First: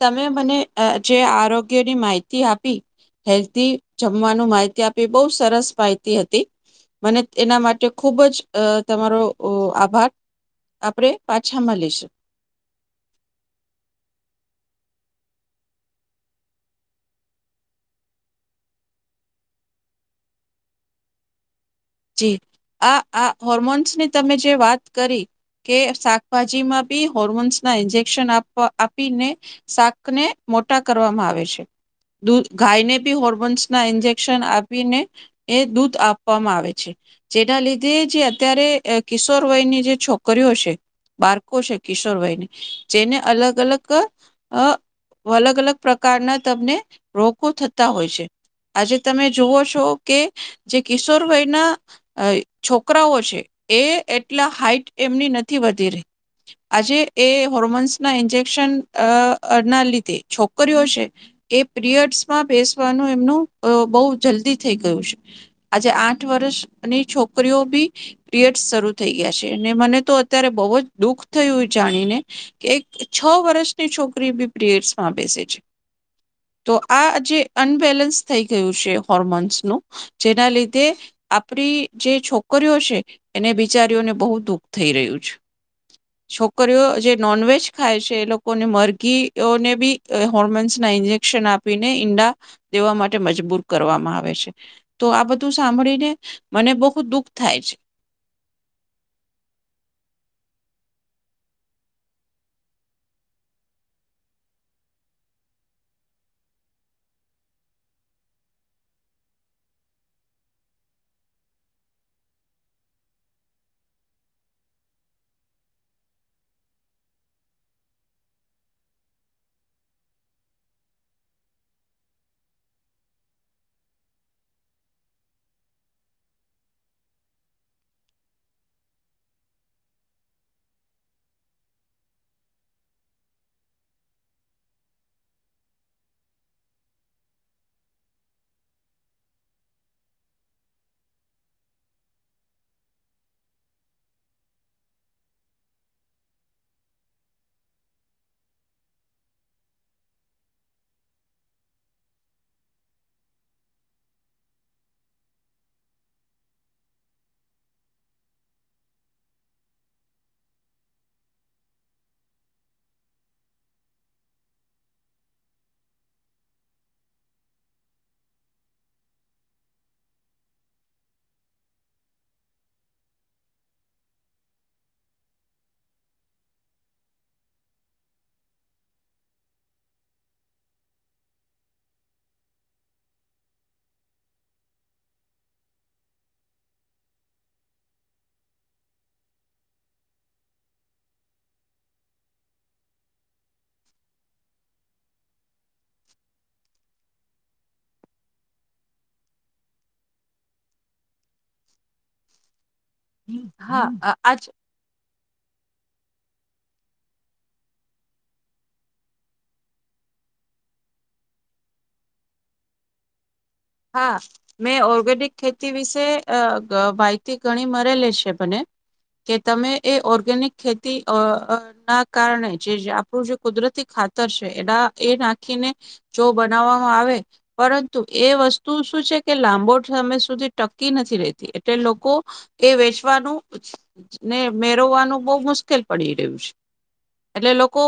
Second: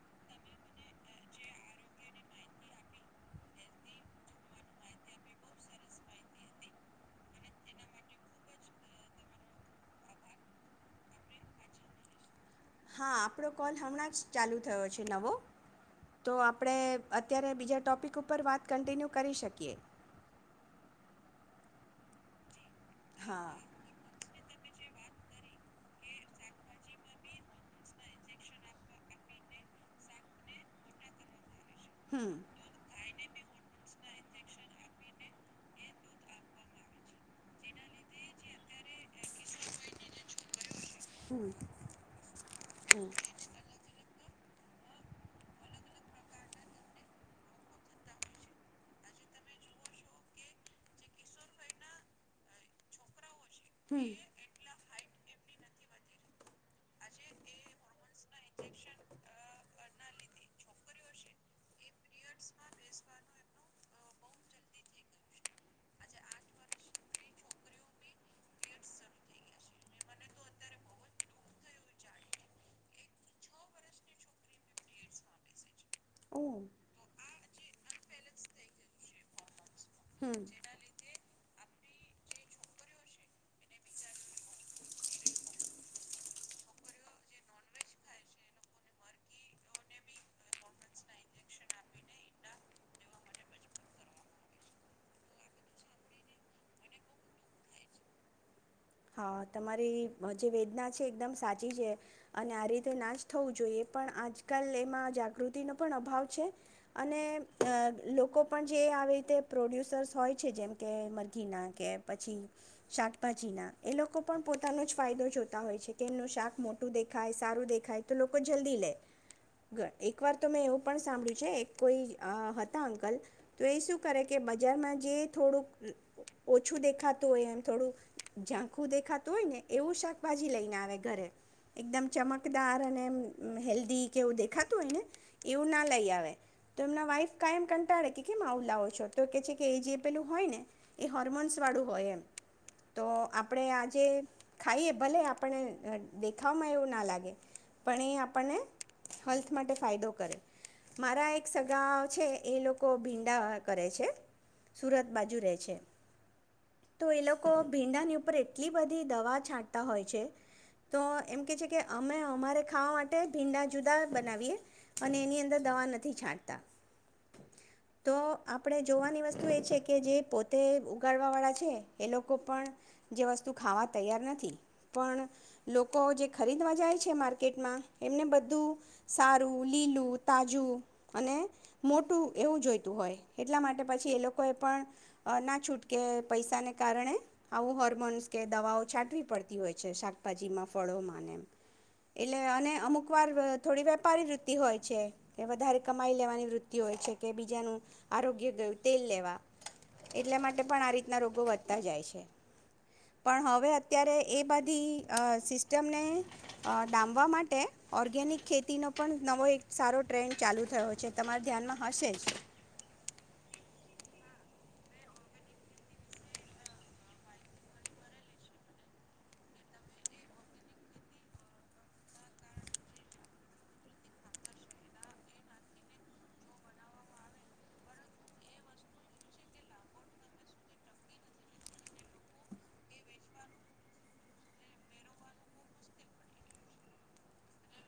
તમે મને જે આરોગ્યની માહિતી આપી હેલ્ધી જમવાનું માહિતી આપી બહુ સરસ માહિતી હતી મને એના માટે ખૂબ જ તમારો આભાર આપણે પાછા મળ લીશ હા આપણો કોલ હમણાં જ ચાલુ થયો છે નવો તો આપણે અત્યારે બીજા ટોપિક ઉપર વાત કન્ટિન્યુ કરી શકીએ જી આ આ હા હર્મોનસ ને તમે જે વાત કરી કે શાકભાજી માં બી હોર્મોન્સ ના ઇન્જેકશનવા આપીને શાકને મોટા કરવામાં આવે છે હમ દૂધ ગાઈને ભી હોર ના ઇન્જેક્શન આપીને એ દૂધ આપવામાં આવે છે જેના લીધે જે અત્યારે કિશોર વયની જે છોકરીઓ છે હમ બાળકો છે કિશોર વયની હમ જેને અલગ અલગ અ અલગ અલગ પ્રકારના તમને રોગો થતા હોય છે આજે તમે જોુઓ છો કે જે કિશોર વયના અ છોકરાઓ છે હમ એ એટલા હાઈટ એમની નથી વધી રહી આજે એ હોર્મોન્સ ના ઇન્જેક્શન ના લીધે છોકરીઓ છે એ પીરિયડ્સમાં બેસવાનું એમનું બહુ જલ્દી થઈ ગયું છે આજે આઠ વર્ષ અને છોકરીઓ બી પીરિયડ્સ શરૂ થઈ ગયા છે અને મને તો અત્યારે બહુ જ દુઃખ થયું જાણીને કે એક છ વર્ષની છોકરી બી પીરિયડ્સ માં બેસે છે ઓ તો આ જે અનબેલેન્સ થઈ ગયું છે હોર્મોન્સનુંું હમ જેના લીધે આપણી જે છોકરીઓ છે એને બિચારીઓને બહુ દુઃખ થઈ રહ્યું છે છોકરીઓ જે નોનવેજ ખાય છે એ લોકોને મરઘીઓને બી હોર્મોન્સના ઇન્જેક્શન આપીને ઈંડા દેવા માટે મજબૂર કરવામાં આવે છે તો આ બધું સાંભળીને મને બહુ દુઃખ થાય છે હા તમારી જે વેદના છે એકદમ સાચી છે અને આ રીતે નાશ થવું જોઈએ પણ આજકાલ એમાં જાગૃતિનો પણ અભાવ છે અને લોકો પણ જે આવી રીતે પ્રોડ્યુસર્સ હોય છે જેમ કે મરઘીના કે પછી શાકભાજીના એ લોકો પણ પોતાનો જ ફાયદો જોતા હોય છે કે એમનું શાક મોટું દેખાય સારું દેખાય તો લોકો જલ્દી લે એક વાર તો મેં એવું પણ સાંભળ્યું છે એક કોઈ હતા અંકલ તો એ શું કરે કે બજારમાં જે થોડુંક ઓછું દેખાતું હોય એમ થોડુંક ઝાંખું દેખાતું હોય ને એવું શાકભાજી લઈને આવે ઘરે એકદમ ચમકદાર અને હેલ્ધી જેવું દેખાતું હોય ને એવું ના લઈ આવે તો એમના વાઈફ કાયમ કંટાળે કે કેમ આવું લાવો છો તો કે છે કે એ જે પેલું હોય ને એ હોર્મોન્સ વાળું હોય એમ તો આપણે આજે ખાઈએ ભલે આપણને દેખાવમાં એવું ના લાગે પણ એ આપણને હેલ્થ માટે ફાયદો કરે મારા એક સગા છે એ લોકો ભીંડા કરે છે સુરત બાજુ રહે છે તો એ લોકો ભીંડાની ઉપર એટલી બધી દવા છાંટતા હોય છે તો એમ કે છે કે અમે અમારે ખાવા માટે ભીંડા જુદા બનાવીએ અને એની અંદર દવા નથી છાંટતા તો આપણે જોવાની વસ્તુ એ છે કે જે પોતે ઉગાડવા વાળા છે એ લોકો પણ જે વસ્તુ ખાવા તૈયાર નથી પણ લોકો જે ખરીદવા જાય છે માર્કેટમાં એમને બધું સારું લીલું તાજું અને મોટું એવું જોઈતું હોય એટલા માટે પછી એ લોકો એ પણ ના છૂટકે પૈસાને કારણે આવું હોર્મોન્સ કે દવાઓ છાંટવી પડતી હોય છે શાકભાજીમાં ફળોમાં એમ એટલે અને અમુક વાર થોડી વેપારી વૃત્તિ હોય છે કે વધારે કમાઈ લેવાની વૃત્તિ હોય છે કે બીજાનું આરોગ્ય ગયું તેલ લેવા એટલા માટે પણ આ રીતના રોગો વધતા જાય છે પણ હવે હા અત્યારે આ એ આજ બધી સિસ્ટમને ડામવા માટે ઓર્ગેનિક ખેતીનો પણ નવો એક સારો ટ્રેન્ડ ચાલુ થયો છે તમારા ધ્યાનમાં હશે જ હા મેં ઓર્ગેનિક ખેતી વિશે અ માહિતી ઘણી મળેલી છે મને કે તમે એ ઓર્ગેનિક ખેતી ના કારણે જે આપણું જે કુદરતી ખાતર છે એના એ નાખીને જો બનાવવામાં આવે પરંતુ એ વસ્તુ તું શું છે કે લાંબો સમય સુધી ટકી નથી રહેતી એટલે લોકો એ વેચવાનું ને મેરવવાનું બહુ મુશ્કેલ પડી રહ્યું છે એટલે લોકો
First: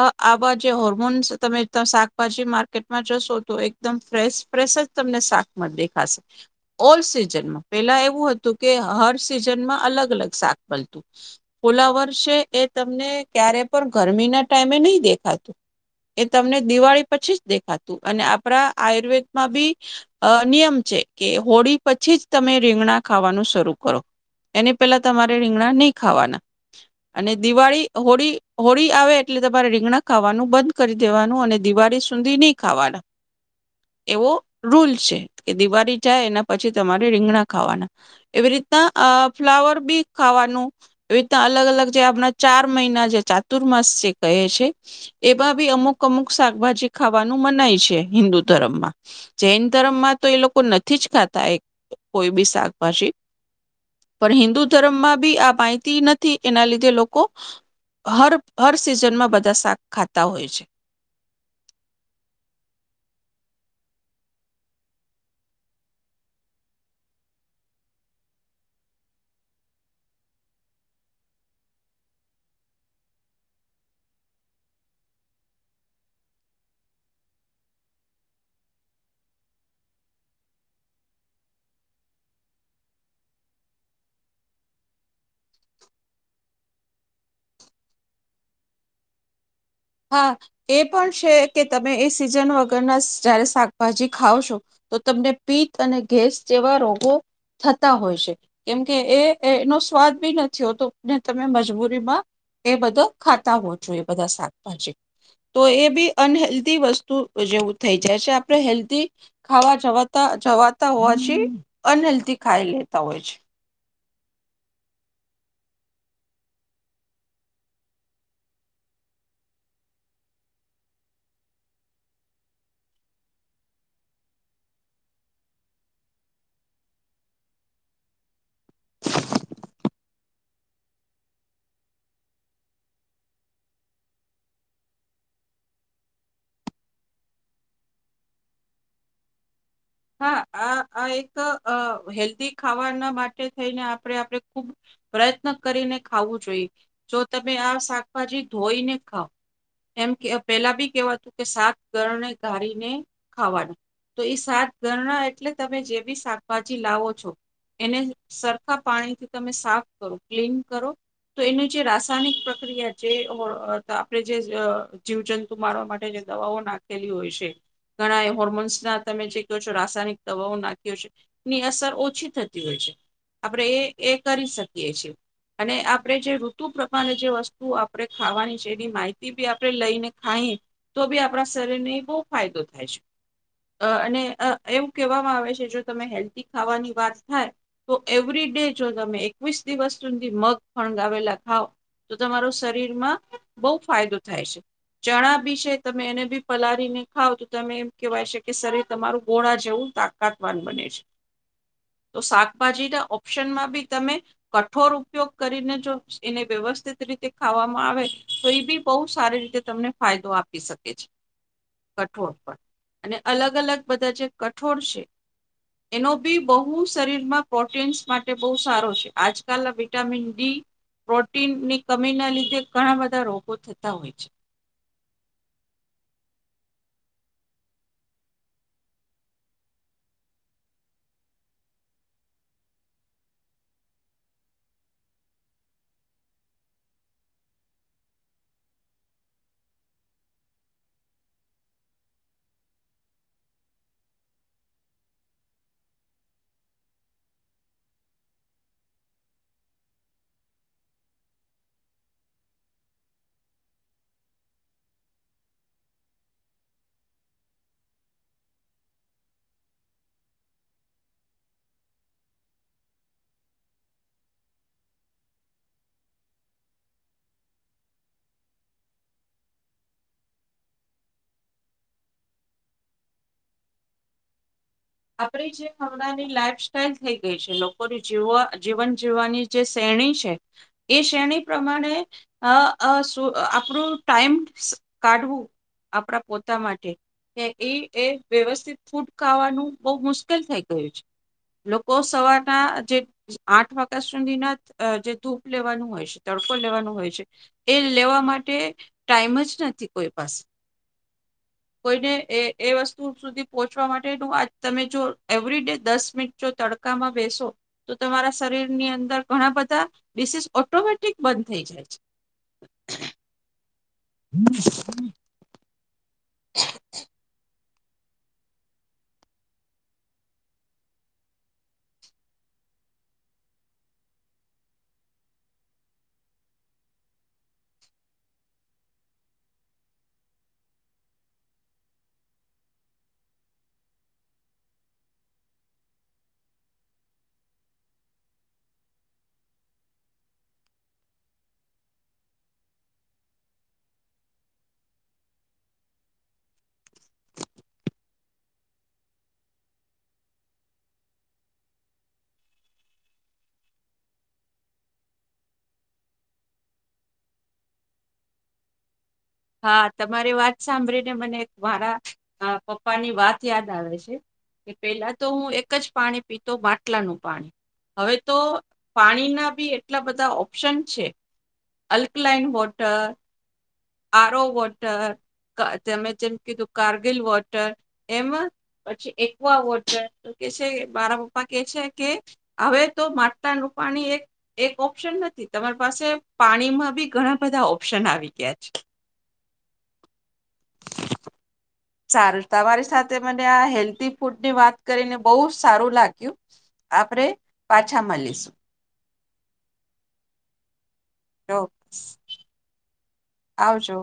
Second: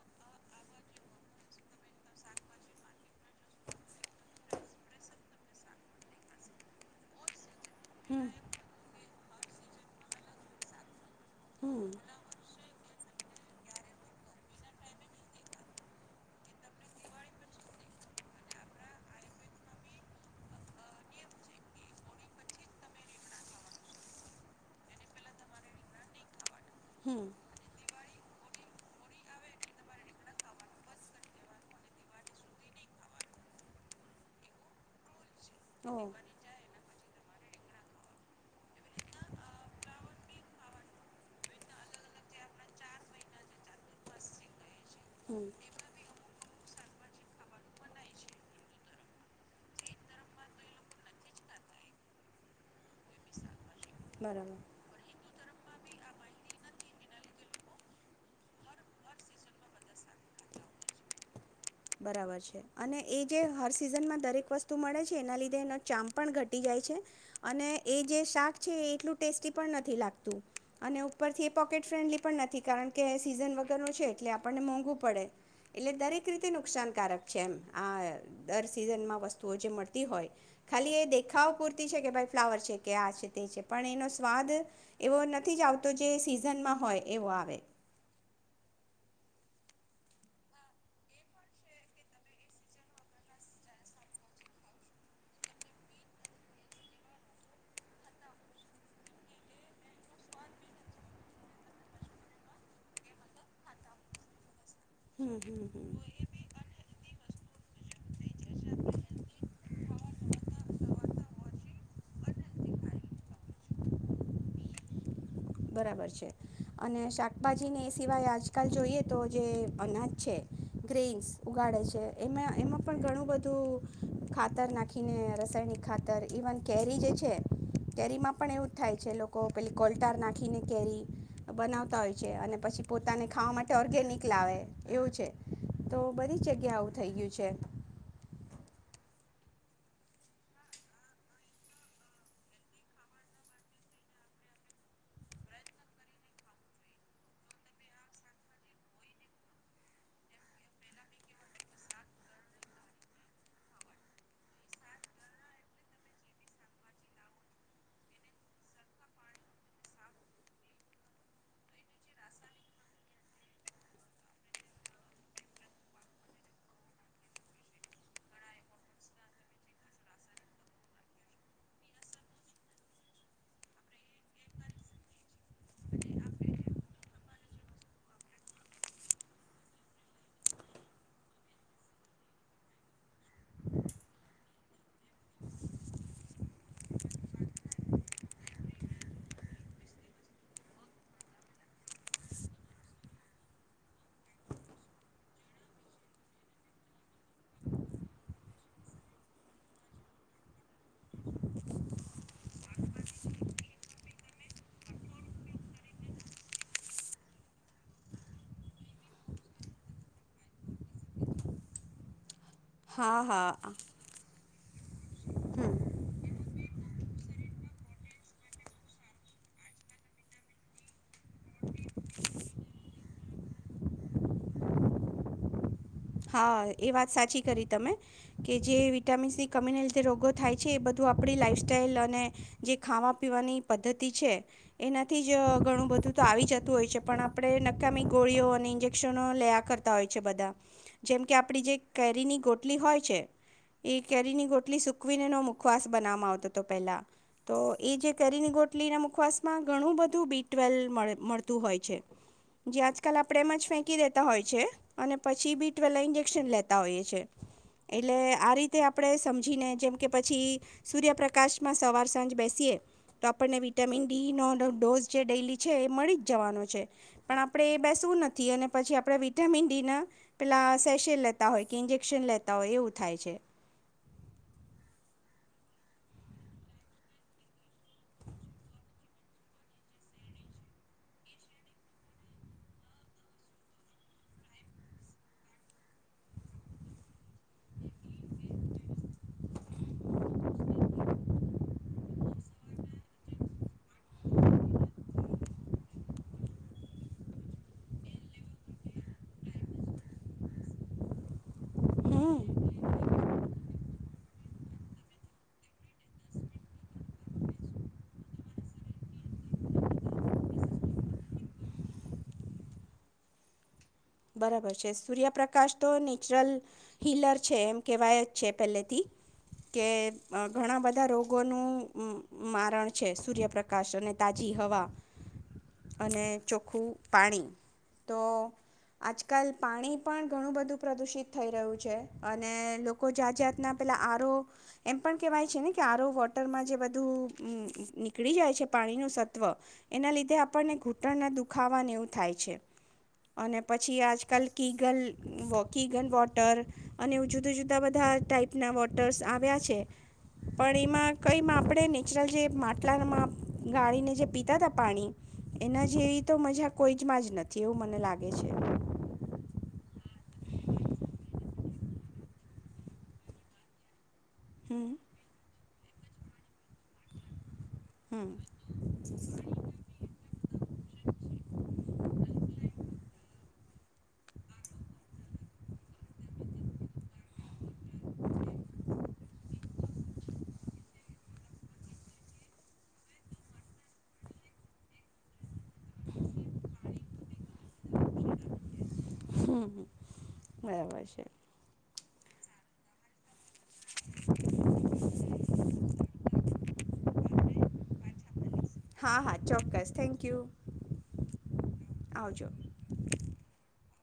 આવા જે હોર્મોન્સ તમે શાકભાજી માર્કેટમાં જશો તો એકદમ ફ્રેશ ફ્રેશ જ ા દેખાશે ઓલ સિઝનમાં પેલા હમ એવું હતું કે હર સિઝનમાં અલગ અલગ શાક મળતું હમ ફલાવર છે એ તમને ક્યારે પણ ગરમી ના ટાઈમે નહી દેખાતું એ તમને દિવાળી પછી જ દેખાતું અને આપણા આયુર્વેદમાં બી અ નિયમ છે કે હોળી પછી જ તમે રીંગણા ખાવાનું શરૂ કરો એને પેહેલા તમારે રીંગણા નહી ખાવાના હમ અને દિવાળી હોળી હોળી આવે એટલે તમારે રીંગણા ખાવાનું બંધ કરી દેવાનું અને દિવાળી સુધી નહી ખાવાના એવો રૂલ છે કે ઓ દિવાળી જાય એના પછી તમારે રીંગણા ખાવાના એવી રીતના અ ફ્લાવર બી ખાવાનું એવી રીતના અલગ અલગ જે આપણા ચાર મહિના જે ચાતુર્માસ જે કહે છે હમ એવા બી અમુક અમુક શાકભાજી ખાવાનું મનાય છે હિન્દુ ધર્મમાં. જૈન ધર્મમાં તો એ લોકો નથી જ ખાતા કોઈ બી શાકભાજી. પણ બરાબર હિન્દુ ધર્મમાં બી આપ પાતી નથી, એના લીધે લોકો હર સિઝનમાં બધા શાક ખાતા હોય છે. બરાબર છે અને એ જે હર સિઝનમાં દરેક વસ્તુ મળે છે, એના લીધે એનો ચામ પણ ઘટી જાય છે અને એ જે શાક છે એ એટલું ટેસ્ટી પણ નથી લાગતું અને ઉપરથી એ પોકેટ ફ્રેન્ડલી પણ નથી, કારણ કે સિઝન વગર ન છે એટલે આપણને મોંઘું પડે એટલે દરેક રીતે નુકસાનકારક છે એમ આ દર સિઝનમાં વસ્તુઓ જે મળતી હોય ખાલી એ દેખાવ પૂરતી છે કે, ભાઈ ફ્લાવર છે કે આ છે તે છે પણ એનો સ્વાદ એવો નથી જ આવતો જે સિઝનમાં હોય એવો આવે. હા. એ પણ છે કે તમે એ સિઝન વગરના જયારે શાકભાજી ખાવ છો, તો તમને પિત્ત અને ગેસ જેવા રોગો થતા હોય છે, કેમકે એ એનો સ્વાદ બી નથી હોતોને તમે મજબૂરીમાં એ બધા ખાતા હો છો એ બધા શાક. તો એ બી અનહેલ્ધી વસ્તુ જેવું થઈ જાય છે. આપણે હેલ્ધ ખાવા જવા જવાતા હોવાથી અનહેેલ્ધ ખાઈ લેતા હોય છે. બરાબર છે અને શાકભાજીને એ સિવાય આજકાલ જોઈએ તો જે અનાજ છે, ગ્રેન્સ ઉગાડે છે, એમાં એમાં પણ ઘણું બધું ખાતર નાખીને રાસાયણિક ખાતર ઈવન કેરી જે છે, કેરીમાં પણ એવું જ થાય છે લોકો પેલી કોલ્ટાર નાખ આખીને કેરી બનાવતા હોય છે અને પછી પોતાને ખાવા માટે ઓર્ગેનિક લાવે એવું છે, તો બધી જ જગ્યા આવું થઈ ગયું છે. હા. આ આ એક હેલ્ધી ખાવાના માટે થઈને આપણે આપણે ખુબ પ્રયત્ન કરીને ખાવું જોઈએ. જો તમે આ શાકભાજી ધોઈને ખાવ એમ કે પેલા બી કેવાતું કે શાક ગરને ગારીને ખાવાનું તો એ સાત ઘરણા એટલે તમે જે બી શાકભાજી લાવો છો એને સરખા પાણીથી તમે સાફ કરો ક્લીન કરો, તો એની જે રાસાયણિક પ્રક્રિયા જે આપણે જે જીવજંતુ મારવા માટે જે દવાઓ નાખેલી હોય છે ઘણા એ હોર્મોન્સના તમે જે રાસાયણિક દવાઓ નાખી્યો છે, ઈની અસર ઓછી થતી હોય છે. આપણે એ એ કરી શકીએ છીએ અને આપણે જે ઋતુ પ્રમાણે જે વસ્તુ આપણે ખાવાની છે, એની માહિતી બી આપણે લઈને ખાઈ તો બી આપણા શરીરને બહુ ફાયદો થાય છે અને એવું કહેવામાં આવે છે જો તમે હેલ્ધી ખાવાની વાત થાય તો એવરી ડે જ તમે એકવીસ દિવસ સુધી મગ ફણગાવેલા ખાવ તો, તમારો શરીરમાં બહુ ફાયદો થાય છે, ચણા બી છે તમે એને બી પલાળીને ખાવ તો તમે એમ કહેવાય છે કે, શરીર તમારું ગોળા જેવું તાકાતવાન બને છે, તો શાકભાજીના ઓપ્શનમાં બી તમે કઠોર ઉપયોગ કરીને જો એને વ્યવસ્થિત રીતે ખાવામાં આવે તો એ બી બહુ સારી રીતે તમને ફાયદો આપી શકે છે, કઠોર પણ. અને હા. હા. અલગ અલગ બધા જે કઠોળ છે. હમ એનો બી બહુ કું શરીરમાં પ્રોટીન્સ માટે બહુ સારો છે. આજકાલના વિટામિન ડી પ્રોટીનની કમીના લીધે ઘણા બધા રોગો થતા હોય છે. હા. એ વાત સાચી કરી તમે કે, જે વિટામિન્સની કમીને લીધે રોગો થાય છે એ બધું આપણી લાઈફસ્ટ્ટાઈલ અને જે ખાવા પીવાની પદ્ધતિ છે, એનાથી જ ઘણું બધું તો આવી જતું હોય છે, પણ આપણે નકામી ગોળીઓ અને ઇન્જેક્શનો લેયા કરતા હોય છે બધા. જેમ કે આપણી જે કેરીની ગોટલી હોય છે, એ કેરીની ગોટલી સૂકવીને એનો મુખવાસ બનાવવામાં આવતો હતો પહેલાં. તો એ જે કેરીની ગોટલીના મુખવાસમાં ઘણું બધું બી ટ્વેલ મળ મળતું હોય છે, જે આજકાલ આપણે એમ જ ફેંકી દેતા હોય છે અને પછી બી વેલા ઇન્જેક્શન લેતા હોઈએ છીએ, એટલે આ રીતે આપણે સમજીને જેમ કે પછી, સૂર્યપ્રકાશમાં સવાર સાંજ બેસીએ તો આપણને વિટામિન ડીનો ડોઝ જે ડેલી છે એ મળી જ જવાનો છે, પણ આપણે એ બેસવું નથી અને પછી આપણે વિટામિન ડીના પેલા સેસે લેતા હોય કે ઈન્જેક્શન લેતા હોય એવું થાય છે. આપ જે હમણાંની લાઈફ સાઈલ થઈ ગઈ છે, લોકોની જીવવા જીવન જીવવાની જે શ્રેણી છે એ શ્રેણી પ્રમાણે આપણું ટાઈમ કાઢવું આપણા પોતા માટે કે એ એ વ્યવસ્થિત ફૂડ ખાવાનું બહ મુશ્કેલ થઈ ગયું છે. લોકો સવારના જે આઠ વાગ્યા સુધીના જે ધૂપ લેવાનું હોય છે, તડકો લેવાનું હોય છે એ લેવા માટે ટાઈમ જ નથી કોઈ પાસે, કોઈને એ હમ એ વસ્તુ સુધી પહોંચવા માટેનું તમે જો એવરી ડે દસ મિનિટ જો તડકામાં બેસો તો, તમારા શરીરની અંદર ઘણા બધા ડિસીસ ઓટોમેટિક બંધ થઈ જાય છે. બરાબર છે સૂર્યપ્રકાશ તો ન નેચરલ હિલર છે એમ કહેવાય જ છે પહેલેથી કે ઘણા બધા રોગોનું મારણ છે સૂર્યપ્રકાશ અને તાજી હવા અને ચોખ્ખું પાણી, તો આજકાલ પાણી પણ ઘણું બધું પ્રદૂષિત થઈ રહ્યું છે, અને લોકો જાત જાતના પેલાં આરો એમ પણ કહેવાય છે ને કે આરો વોટરમાં જે બધું નીકળી જાય છે, પાણીનું સત્વ એના લીધે આપણને ઘૂંટણના દુખાવાને એવું થાય છે અને પછી આજકાલ કીગલ કીગન વોટર અને એવુ જુદા જુદા બધા ટાઈપના વોટર્સ આવ્યા છે, પણ એમાં કંઈ આપણે નેચરલ જે માટલામાં ગાળીને જે પીતા હતા પાણી એના જેવી તો મજા કોઈ જમાં જ નથી એવું મને લાગે છે. હા. તમારી વાત સાંભળીને મને મારા પપ્પા ની વાત યાદ આવે છે. એ હમ પેલા તો હું એક જ પાણી પીતો બાટલાનું પાણી હવે હમ તો પાણીના બી એટલા બધા ઓપ્શન છે, અલ્કલાઈન વોટર આરો વોટર, તમે જેમ કીધું કારગીલ વોટર, એમ પછી એકવા વોટર, તો કે છે મારા પપ્પા કે છે કે હવે તો માટાનુંપાણી એક એક ઓપ્શન નથી, તમારી પાસે પાણીમાં બી ઘણા બધા ઓપ્શન આવી ગયા છે. હમ બરાબર છે સારું તમારી સાથે મને આ હેલ્ધ ફૂડની વાત કરીને બહુ સારું લાગ્યું આપણેે પાછા મળીશું. હા. હા. ચોક્કસ. Thank you. ઓો આવજો આવજો